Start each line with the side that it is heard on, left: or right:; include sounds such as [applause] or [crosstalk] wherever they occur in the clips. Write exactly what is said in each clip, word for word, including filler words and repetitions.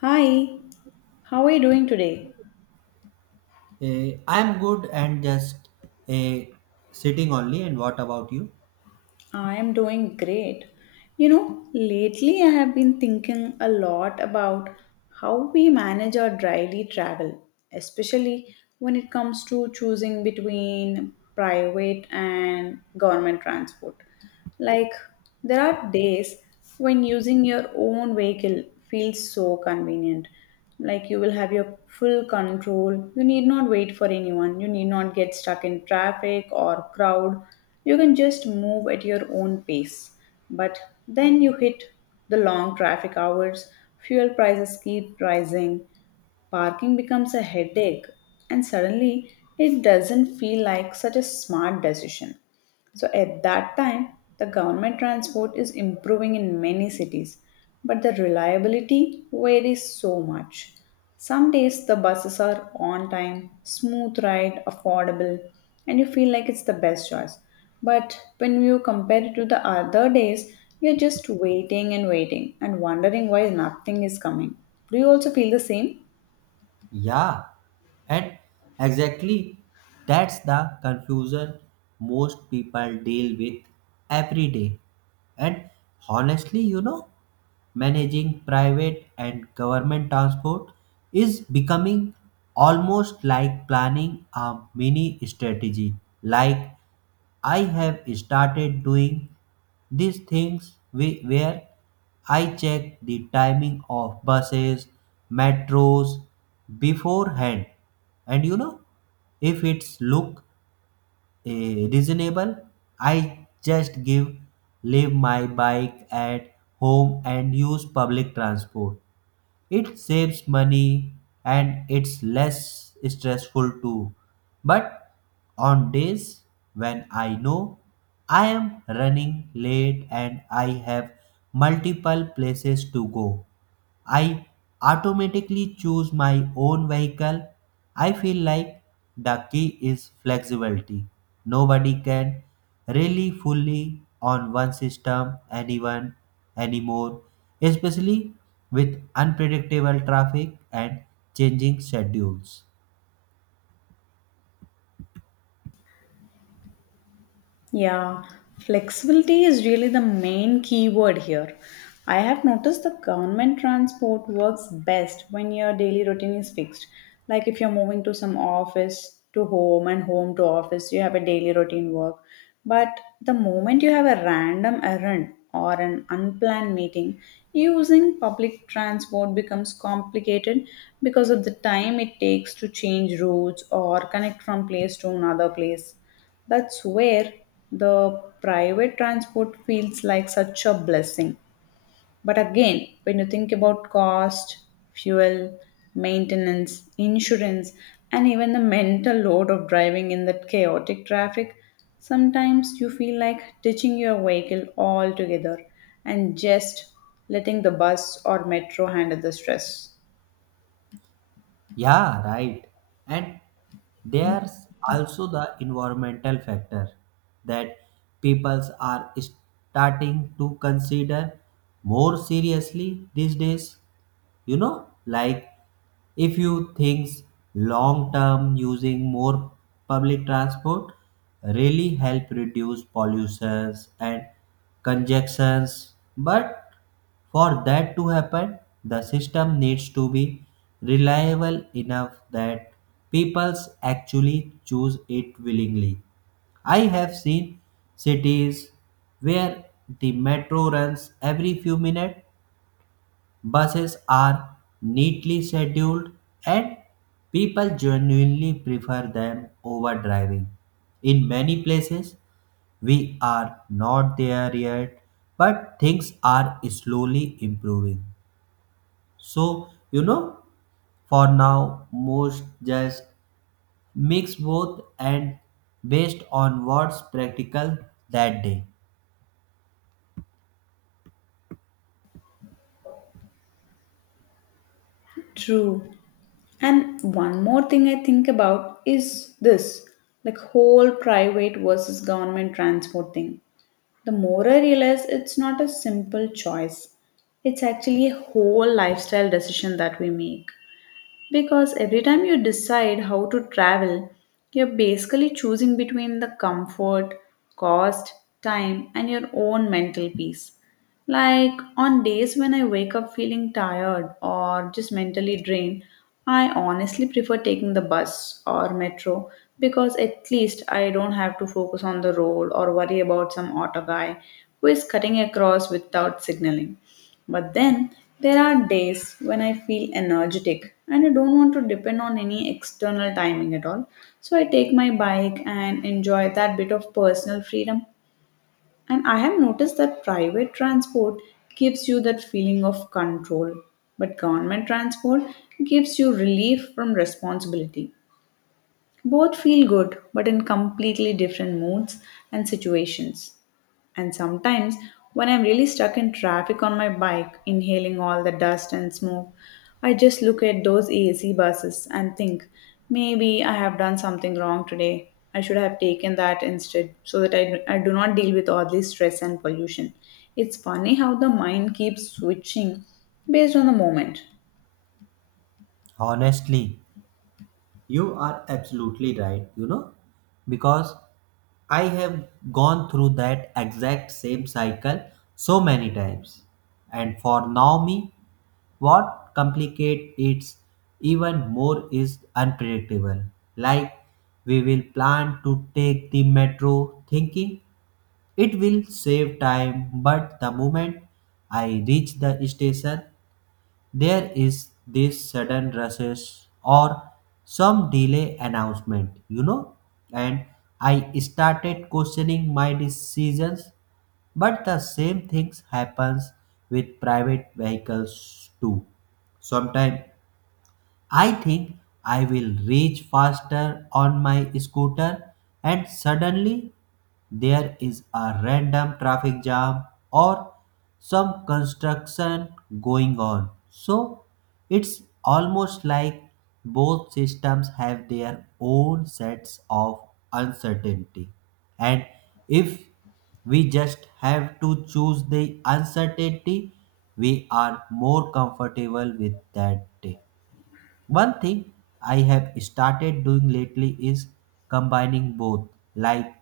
left: Hi, how are you doing today?
right: Eh, I'm good and just eh, sitting only. And what about you?
left: I am doing great. You know, lately I have been thinking a lot about how we manage our daily travel, especially when it comes to choosing between private and government transport. Like, there are days when using your own vehicle feels so convenient. Like, you will have your full control. You need not wait for anyone. You need not get stuck in traffic or crowd. You can just move at your own pace. But then you hit the long traffic hours, fuel prices keep rising, parking becomes a headache, and suddenly it doesn't feel like such a smart decision. So at that time, the government transport is improving in many cities, but the reliability varies so much. Some days the buses are on time, smooth ride, affordable, and you feel like it's the best choice. But when you compare it to the other days, you're just waiting and waiting and wondering why nothing is coming. Do you also feel the same?
right: Yeah, and exactly, that's the confusion most people deal with every day. And honestly, you know, managing private and government transport is becoming almost like planning a mini strategy. Like I have started doing these things whi- where I check the timing of buses, metros beforehand. And you know, if it's look eh, reasonable, I just give leave my bike at home and use public transport. It saves money and it's less stressful too. But on days when I know I am running late and I have multiple places to go, I automatically choose my own vehicle. I feel like the key is flexibility. Nobody can really fully on one system anyone anymore, especially with unpredictable traffic and changing schedules.
left: Yeah, flexibility is really the main keyword here. I have noticed the government transport works best when your daily routine is fixed. Like if you're moving to some office to home and home to office, you have a daily routine work. But the moment you have a random errand or an unplanned meeting, using public transport becomes complicated because of the time it takes to change routes or connect from place to another place. That's where the private transport feels like such a blessing. But again, when you think about cost, fuel, maintenance, insurance, and even the mental load of driving in that chaotic traffic, sometimes you feel like ditching your vehicle altogether and just letting the bus or metro handle the stress.
right: Yeah, right. And there's also the environmental factor that peoples are starting to consider more seriously these days, you know, like if you think long term, using more public transport really help reduce pollutions and congestions, but for that to happen, the system needs to be reliable enough that people actually choose it willingly. I have seen cities where the metro runs every few minutes, buses are neatly scheduled, and people genuinely prefer them over driving. In many places, we are not there yet, but things are slowly improving. So, you know, for now, most just mix both and based on what's practical that day.
left: True. And one more thing I think about is this like whole private versus government transport thing. The more I realize it's not a simple choice, it's actually a whole lifestyle decision that we make. Because every time you decide how to travel, you're basically choosing between the comfort, cost, time, and your own mental peace. Like on days when I wake up feeling tired or just mentally drained, I honestly prefer taking the bus or metro because at least I don't have to focus on the road or worry about some auto guy who is cutting across without signaling. But then there are days when I feel energetic and I don't want to depend on any external timing at all. So I take my bike and enjoy that bit of personal freedom. And I have noticed that private transport gives you that feeling of control, but government transport gives you relief from responsibility. Both feel good, but in completely different moods and situations. And sometimes, when I'm really stuck in traffic on my bike, inhaling all the dust and smoke, I just look at those A C buses and think, maybe I have done something wrong today. I should have taken that instead so that I, I do not deal with all this stress and pollution. It's funny how the mind keeps switching based on the moment.
right: Honestly, you are absolutely right, you know, because I have gone through that exact same cycle so many times. And for now me, what complicates it even more is unpredictable. Like we will plan to take the metro thinking it will save time, but the moment I reach the station, there is this sudden rushes or some delay announcement, you know, and I started questioning my decisions. But the same things happens with private vehicles too. Sometimes I think I will reach faster on my scooter, and suddenly there is a random traffic jam or some construction going on. So it's almost like both systems have their own sets of uncertainty. And if we just have to choose the uncertainty, we are more comfortable with that day. One thing I have started doing lately is combining both. Like,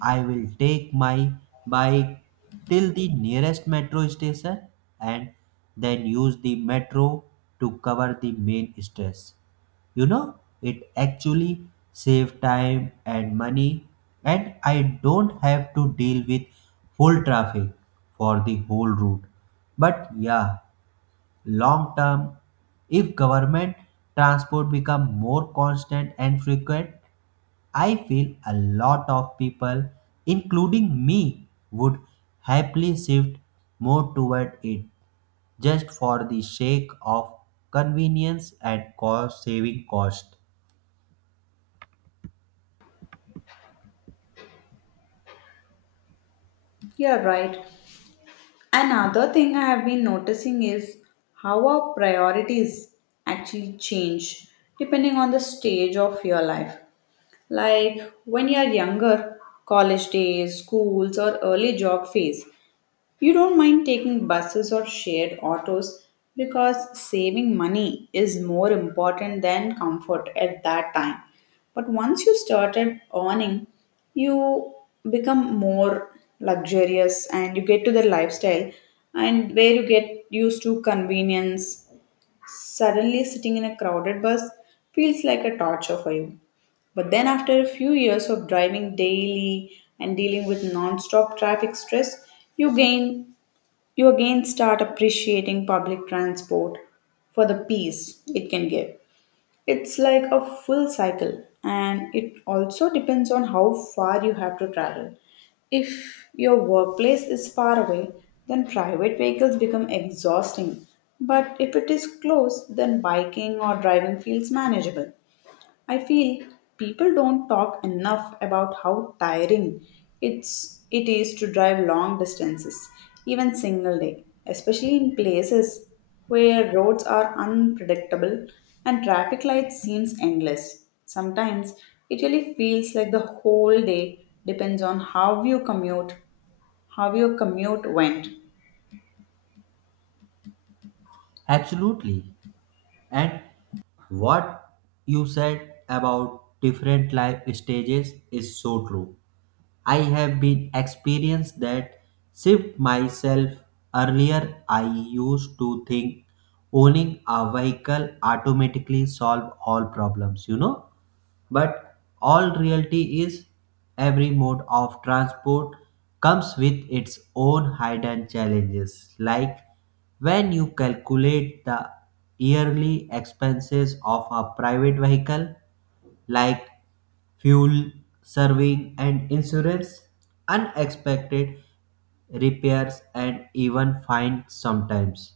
right: I will take my bike till the nearest metro station and then use the metro to cover the main stress. You know, it actually saves time and money, and I don't have to deal with full traffic for the whole route. But yeah, long term, if government transport become more constant and frequent, I feel a lot of people including me would happily shift more toward it just for the sake of convenience and cost saving cost.
left: You're right. Another thing I have been noticing is how our priorities actually change depending on the stage of your life. Like when you are younger, college days, schools, or early job phase, you don't mind taking buses or shared autos because saving money is more important than comfort at that time. But once you started earning, you become more luxurious and you get to the lifestyle and where you get used to convenience. Suddenly sitting in a crowded bus feels like a torture for you. But then after a few years of driving daily and dealing with non-stop traffic stress, you gain you again start appreciating public transport for the peace it can give. It's like a full cycle, and it also depends on how far you have to travel. If your workplace is far away, then private vehicles become exhausting. But if it is close, then biking or driving feels manageable. I feel people don't talk enough about how tiring it's it is to drive long distances, even single day, especially in places where roads are unpredictable and traffic lights seems endless. Sometimes it really feels like the whole day depends on how you commute, how your commute went.
right: Absolutely. And what you said about different life stages is so true. I have been experienced that shift myself. Earlier, I used to think owning a vehicle automatically solve all problems, you know. But all reality is every mode of transport comes with its own hidden challenges. Like when you calculate the yearly expenses of a private vehicle, like fuel, serving, and insurance, unexpected repairs, and even fines sometimes.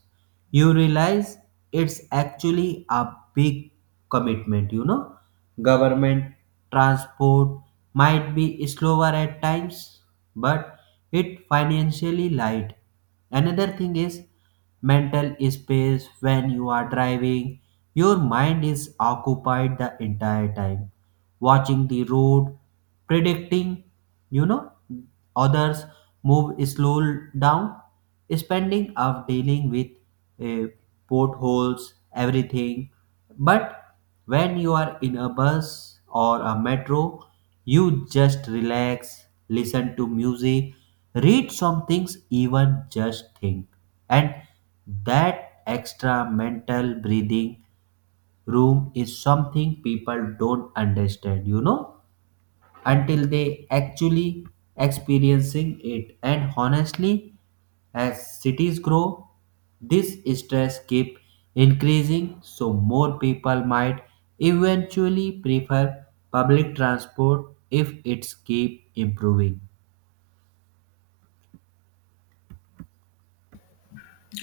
right: You realize it's actually a big commitment, you know. Government transport might be slower at times, but it financially light. Another thing is mental space. When you are driving, your mind is occupied the entire time, watching the road, predicting, you know, others move, slow down, spending of dealing with uh, potholes, everything. But when you're in a bus or a metro, you just relax, listen to music, read some things, even just think. And that extra mental breathing room is something people don't understand, you know, until they actually experiencing it. And honestly, as cities grow, this stress keep increasing, so more people might eventually prefer public transport if it's keep improving.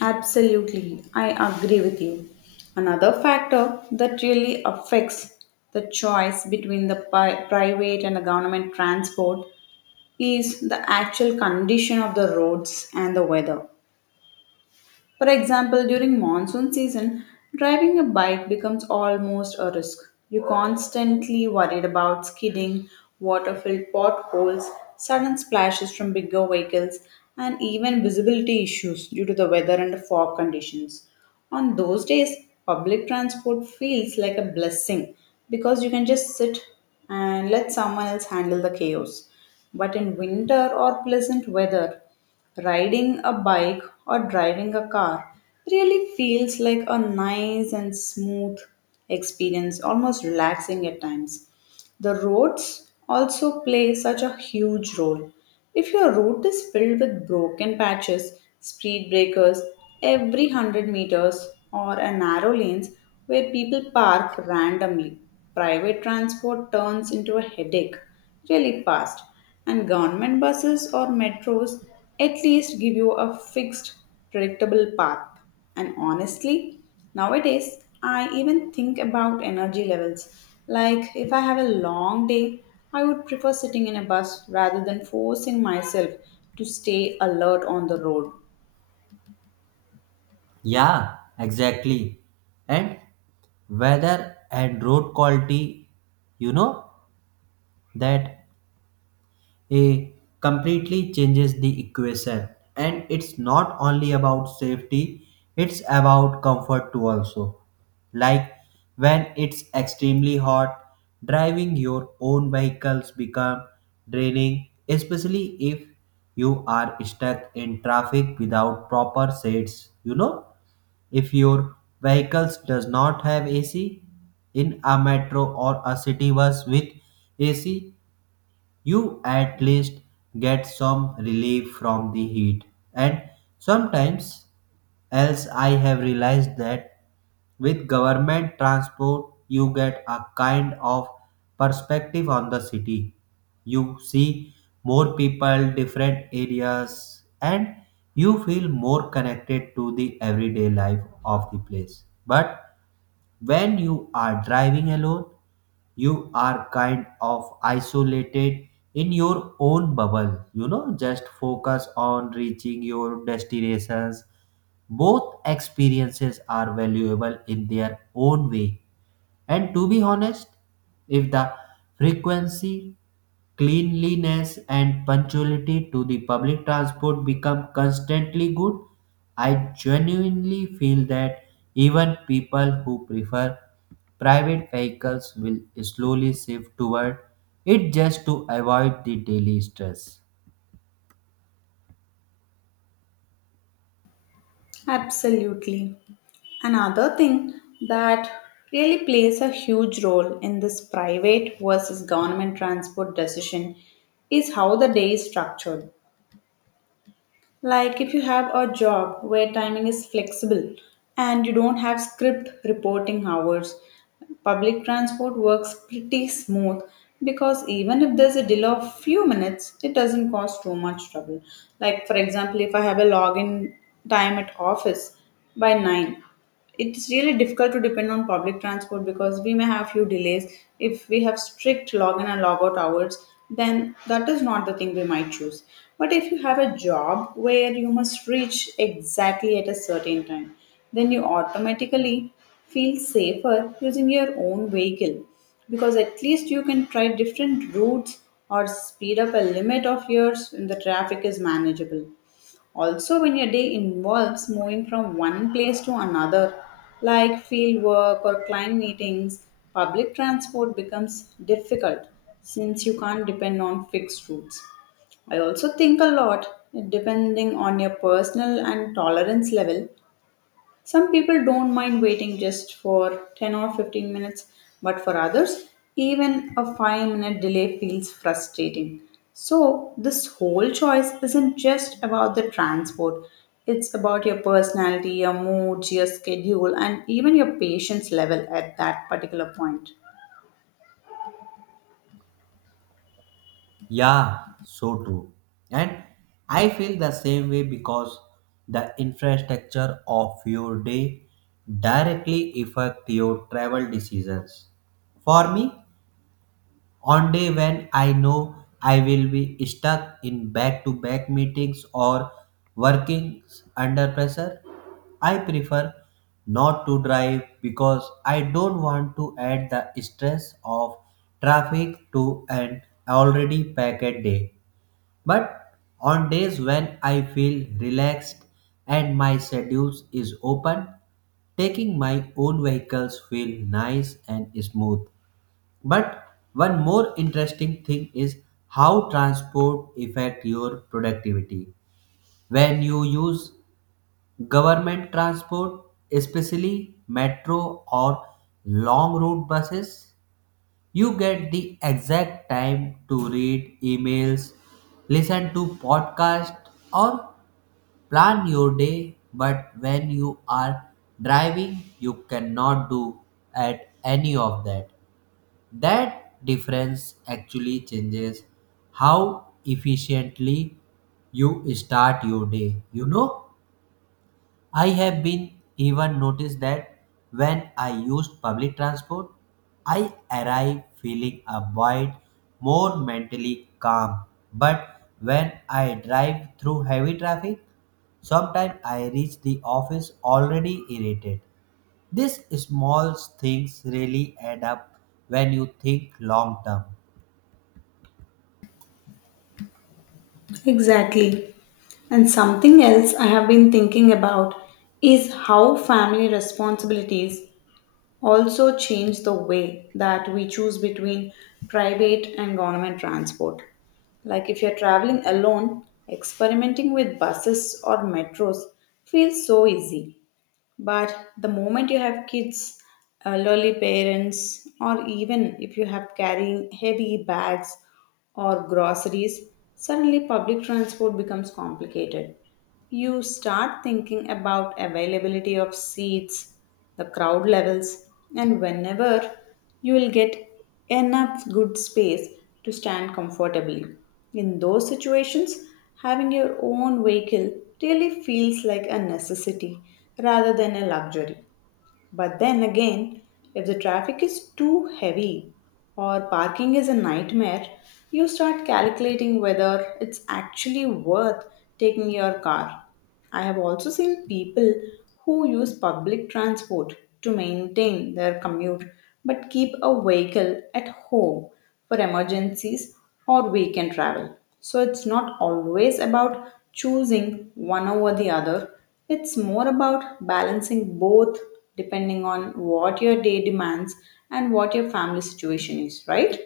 left: Absolutely, I agree with you. Another factor that really affects the choice between the pi- private and the government transport is the actual condition of the roads and the weather. For example, during monsoon season, driving a bike becomes almost a risk. You're constantly worried about skidding, water filled potholes, sudden splashes from bigger vehicles, and even visibility issues due to the weather and the fog conditions. On those days, public transport feels like a blessing because you can just sit and let someone else handle the chaos. But in winter or pleasant weather, riding a bike or driving a car really feels like a nice and smooth experience, almost relaxing at times. The roads also play such a huge role. If your route is filled with broken patches, speed breakers every one hundred meters, or a narrow lanes where people park randomly, private transport turns into a headache really fast. And government buses or metros at least give you a fixed, predictable path. And honestly, nowadays, I even think about energy levels. Like, if I have a long day, I would prefer sitting in a bus rather than forcing myself to stay alert on the road.
right: Yeah, exactly. And weather and road quality, you know, that it completely changes the equation. And it's not only about safety, it's about comfort too also. Like when it's extremely hot, driving your own vehicles become draining, especially if you are stuck in traffic without proper seats, you know. If your vehicles does not have A C, in a metro or a city bus with A C, you at least get some relief from the heat. And sometimes else, I have realized that with government transport you get a kind of perspective on the city. You see more people, different areas, and you feel more connected to the everyday life of the place. But when you are driving alone, you are kind of isolated in your own bubble. You know, just focus on reaching your destinations. Both experiences are valuable in their own way. And to be honest, if the frequency, cleanliness, and punctuality to the public transport become constantly good, I genuinely feel that even people who prefer private vehicles will slowly shift toward it just to avoid the daily stress.
left: Absolutely. Another thing that really plays a huge role in this private versus government transport decision is how the day is structured. Like if you have a job where timing is flexible and you don't have script reporting hours, public transport works pretty smooth because even if there's a delay of few minutes, it doesn't cause too much trouble. Like for example, if I have a login time at office by nine, it's really difficult to depend on public transport because we may have few delays. If we have strict login and logout hours, then that is not the thing we might choose. But if you have a job where you must reach exactly at a certain time, then you automatically feel safer using your own vehicle because at least you can try different routes or speed up a limit of yours when the traffic is manageable. Also, when your day involves moving from one place to another, like field work or client meetings, public transport becomes difficult since you can't depend on fixed routes. I also think a lot depending on your personal and tolerance level. Some people don't mind waiting just for ten or fifteen minutes, but for others, even a five minute delay feels frustrating. So, this whole choice isn't just about the transport, it's about your personality, your moods, your schedule, and even your patience level at that particular point.
right: Yeah, so true. And I feel the same way because the infrastructure of your day directly affect your travel decisions. For me, on day when I know I will be stuck in back-to-back meetings or working under pressure, I prefer not to drive because I don't want to add the stress of traffic to an already packed day. But on days when I feel relaxed and my schedule is open, taking my own vehicles feel nice and smooth. But one more interesting thing is how transport affect your productivity. When you use government transport, especially metro or long route buses, you get the exact time to read emails, listen to podcasts, or plan your day. But when you are driving, you cannot do at any of that. That difference actually changes how efficiently you start your day, you know? I have been even noticed that when I used public transport, I arrive feeling a bit more mentally calm. But when I drive through heavy traffic, sometimes I reach the office already irritated. These small things really add up when you think long term.
left: Exactly. And something else I have been thinking about is how family responsibilities also change the way that we choose between private and government transport. Like if you're traveling alone, experimenting with buses or metros feels so easy. But the moment you have kids, elderly parents, or even if you have carrying heavy bags or groceries, suddenly public transport becomes complicated. You start thinking about availability of seats, the crowd levels, and whenever you will get enough good space to stand comfortably. In those situations, having your own vehicle really feels like a necessity rather than a luxury. But then again, if the traffic is too heavy or parking is a nightmare, you start calculating whether it's actually worth taking your car. I have also seen people who use public transport to maintain their commute but keep a vehicle at home for emergencies or weekend travel. So it's not always about choosing one over the other, it's more about balancing both depending on what your day demands and what your family situation is, right?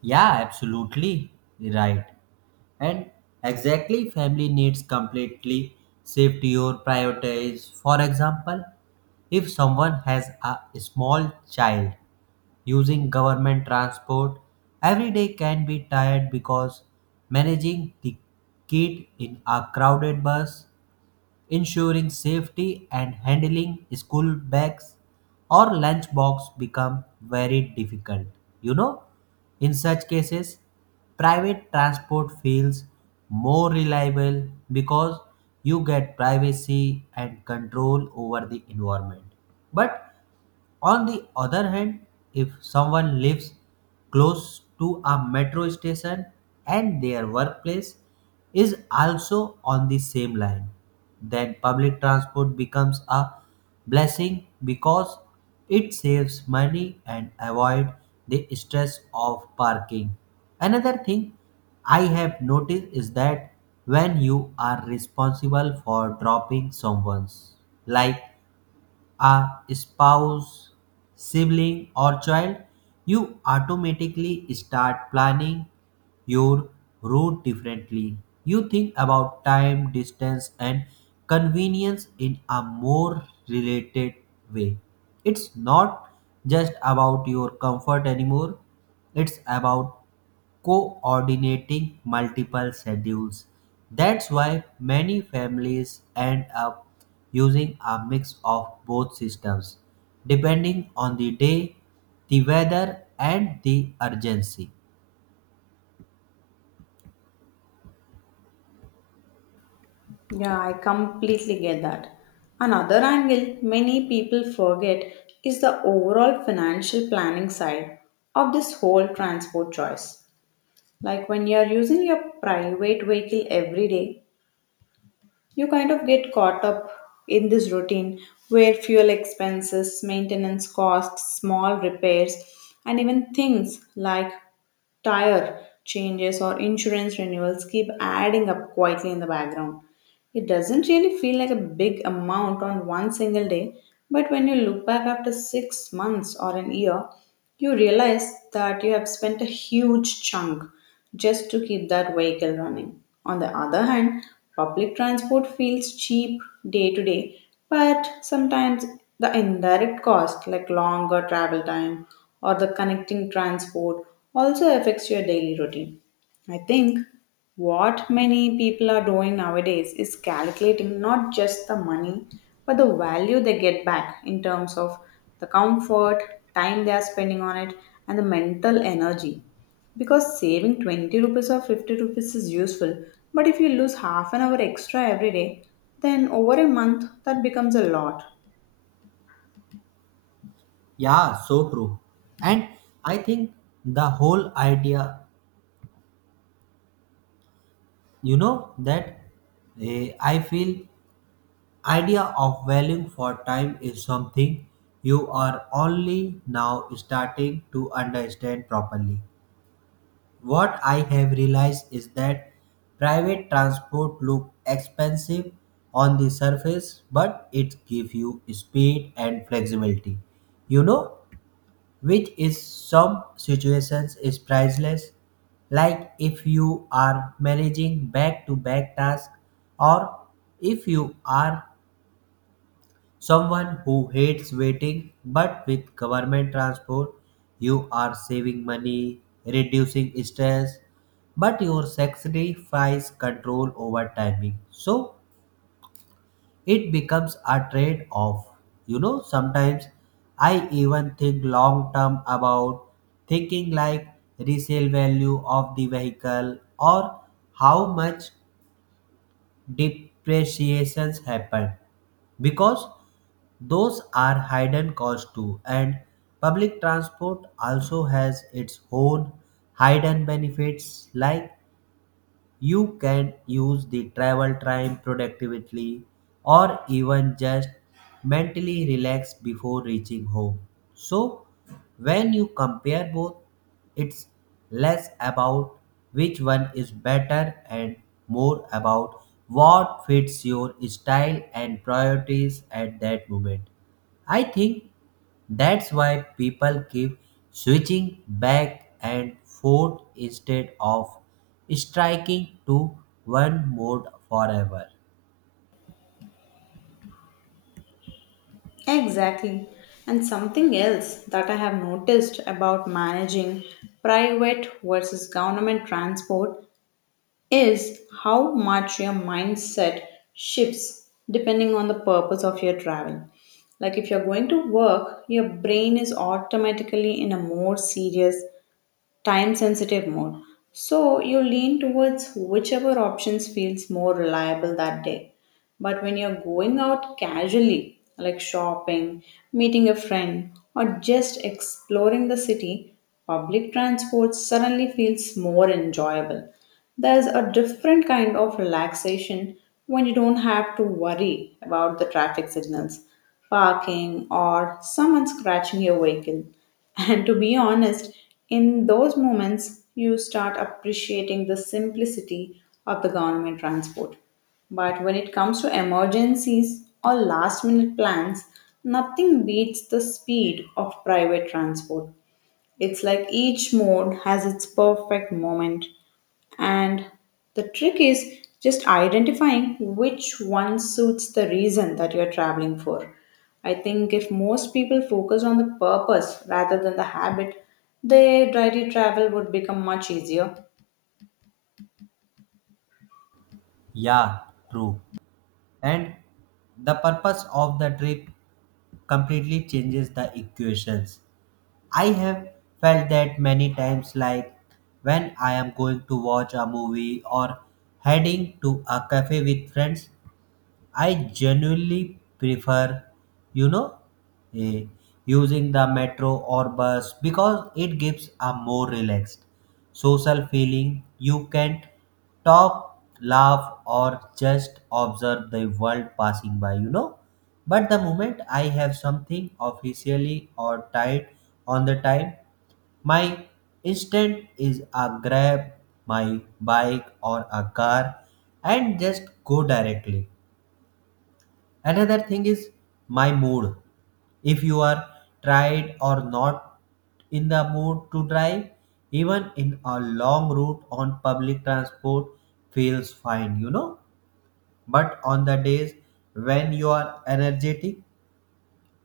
right: Yeah, absolutely right. And exactly, family needs completely shift your priorities. For example, if someone has a small child, using government transport every day can be tired because managing the kid in a crowded bus, ensuring safety, and handling school bags or lunchbox become very difficult. You know, in such cases, private transport feels more reliable because you get privacy and control over the environment. But on the other hand, if someone lives close to a metro station and their workplace is also on the same line, then public transport becomes a blessing because it saves money and avoid the stress of parking. Another thing I have noticed is that when you are responsible for dropping someone's, like a spouse, sibling, or child, you automatically start planning your route differently. You think about time, distance, and convenience in a more related way. It's not just about your comfort anymore, it's about coordinating multiple schedules. That's why many families end up using a mix of both systems, depending on the day, the weather, and the urgency.
left: Yeah, I completely get that. Another angle many people forget is the overall financial planning side of this whole transport choice. Like when you are using your private vehicle every day, you kind of get caught up in this routine where fuel expenses, maintenance costs, small repairs, and even things like tire changes or insurance renewals keep adding up quietly in the background. It doesn't really feel like a big amount on one single day, but when you look back after six months or an year, you realize that you have spent a huge chunk just to keep that vehicle running. On the other hand, public transport feels cheap day to day, but sometimes the indirect cost, like longer travel time or the connecting transport, also affects your daily routine. I think what many people are doing nowadays is calculating not just the money, but the value they get back in terms of the comfort, time they are spending on it, and the mental energy. Because saving twenty rupees or fifty rupees is useful, but if you lose half an hour extra every day, then over a month that becomes a lot.
right: Yeah, so true. And I think the whole idea, you know, that eh, I feel idea of valuing for time is something you are only now starting to understand properly. What I have realized is that private transport look expensive on the surface, but it gives you speed and flexibility. You know, which is some situations is priceless. Like if you are managing back-to-back tasks, or if you are someone who hates waiting. But with government transport, you are saving money, reducing stress, but your sacrifice control over timing. So it becomes a trade off. You know, sometimes I even think long term about thinking like resale value of the vehicle or how much depreciations happen, because those are hidden costs too. And public transport also has its own hidden benefits, like you can use the travel time productively or even just mentally relax before reaching home. So, when you compare both, it's less about which one is better and more about what fits your style and priorities at that moment. I think that's why people keep switching back and forth instead of striking to one mode forever.
left: Exactly. And something else that I have noticed about managing private versus government transport is how much your mindset shifts depending on the purpose of your travel. Like if you're going to work, your brain is automatically in a more serious time sensitive mode. So you lean towards whichever options feels more reliable that day. But when you're going out casually, like shopping, meeting a friend, or just exploring the city, public transport suddenly feels more enjoyable. There's a different kind of relaxation when you don't have to worry about the traffic signals, parking, or someone scratching your vehicle. [laughs] And to be honest, in those moments, you start appreciating the simplicity of the government transport. But when it comes to emergencies or last minute plans, nothing beats the speed of private transport. It's like each mode has its perfect moment, and the trick is just identifying which one suits the reason that you're traveling for. I think if most people focus on the purpose rather than the habit, their daily travel would become much easier.
right: Yeah, true. And the purpose of the trip completely changes the equations. I have felt that many times, like when I am going to watch a movie or heading to a cafe with friends, I genuinely prefer, you know, eh, using the metro or bus because it gives a more relaxed social feeling. You can talk, laugh, or just observe the world passing by, you know. But the moment I have something officially or tied on the time, my instant is a grab my bike or a car and just go directly. Another thing is my mood. If you are tired or not in the mood to drive, even in a long route on public transport feels fine, you know. But on the days when you are energetic,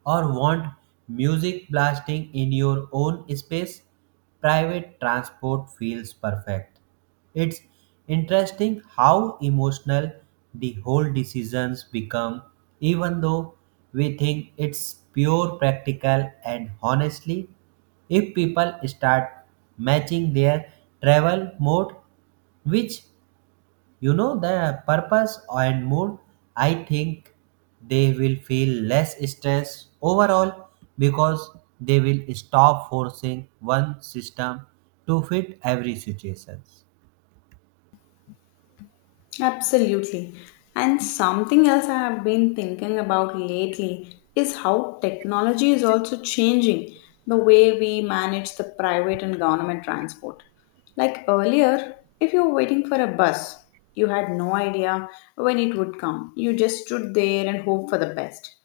right: or want music blasting in your own space, private transport feels perfect. It's interesting how emotional the whole decisions become, even though we think it's pure practical. And honestly, if people start matching their travel mode, which you know the purpose and mood, I think they will feel less stress overall because they will stop forcing one system to fit every situation.
left: Absolutely. And something else I have been thinking about lately is how technology is also changing the way we manage the private and government transport. Like earlier, if you were waiting for a bus, you had no idea when it would come. You just stood there and hoped for the best.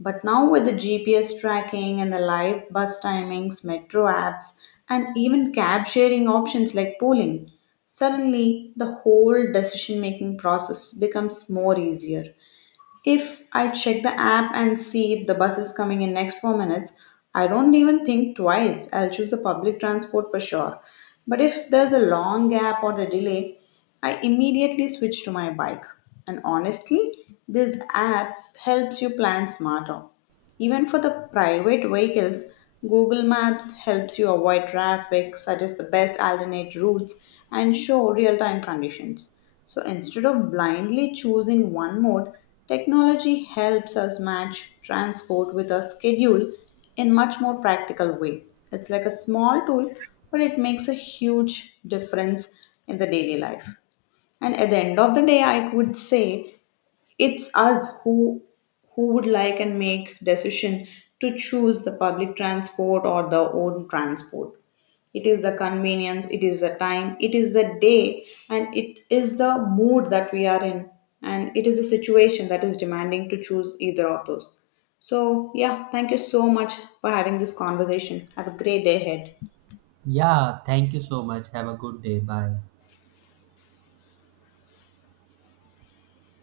left: But now, with the G P S tracking and the live bus timings, metro apps, and even cab sharing options like pooling, suddenly, the whole decision making process becomes more easier. If I check the app and see if the bus is coming in next four minutes, I don't even think twice. I'll choose the public transport for sure. But if there's a long gap or a delay, I immediately switch to my bike. And honestly, these apps helps you plan smarter. Even for the private vehicles, Google Maps helps you avoid traffic, suggest the best alternate routes, and show real time conditions. So instead of blindly choosing one mode, technology helps us match transport with a schedule in much more practical way. It's like a small tool, but it makes a huge difference in the daily life. And at the end of the day, I would say it's us who who would like and make decision to choose the public transport or the own transport. It is the convenience, it is the time, it is the day, and it is the mood that we are in, and it is the situation that is demanding to choose either of those. So, yeah, thank you so much for having this conversation. Have a great day ahead.
right: Yeah, thank you so much. Have a good day. Bye.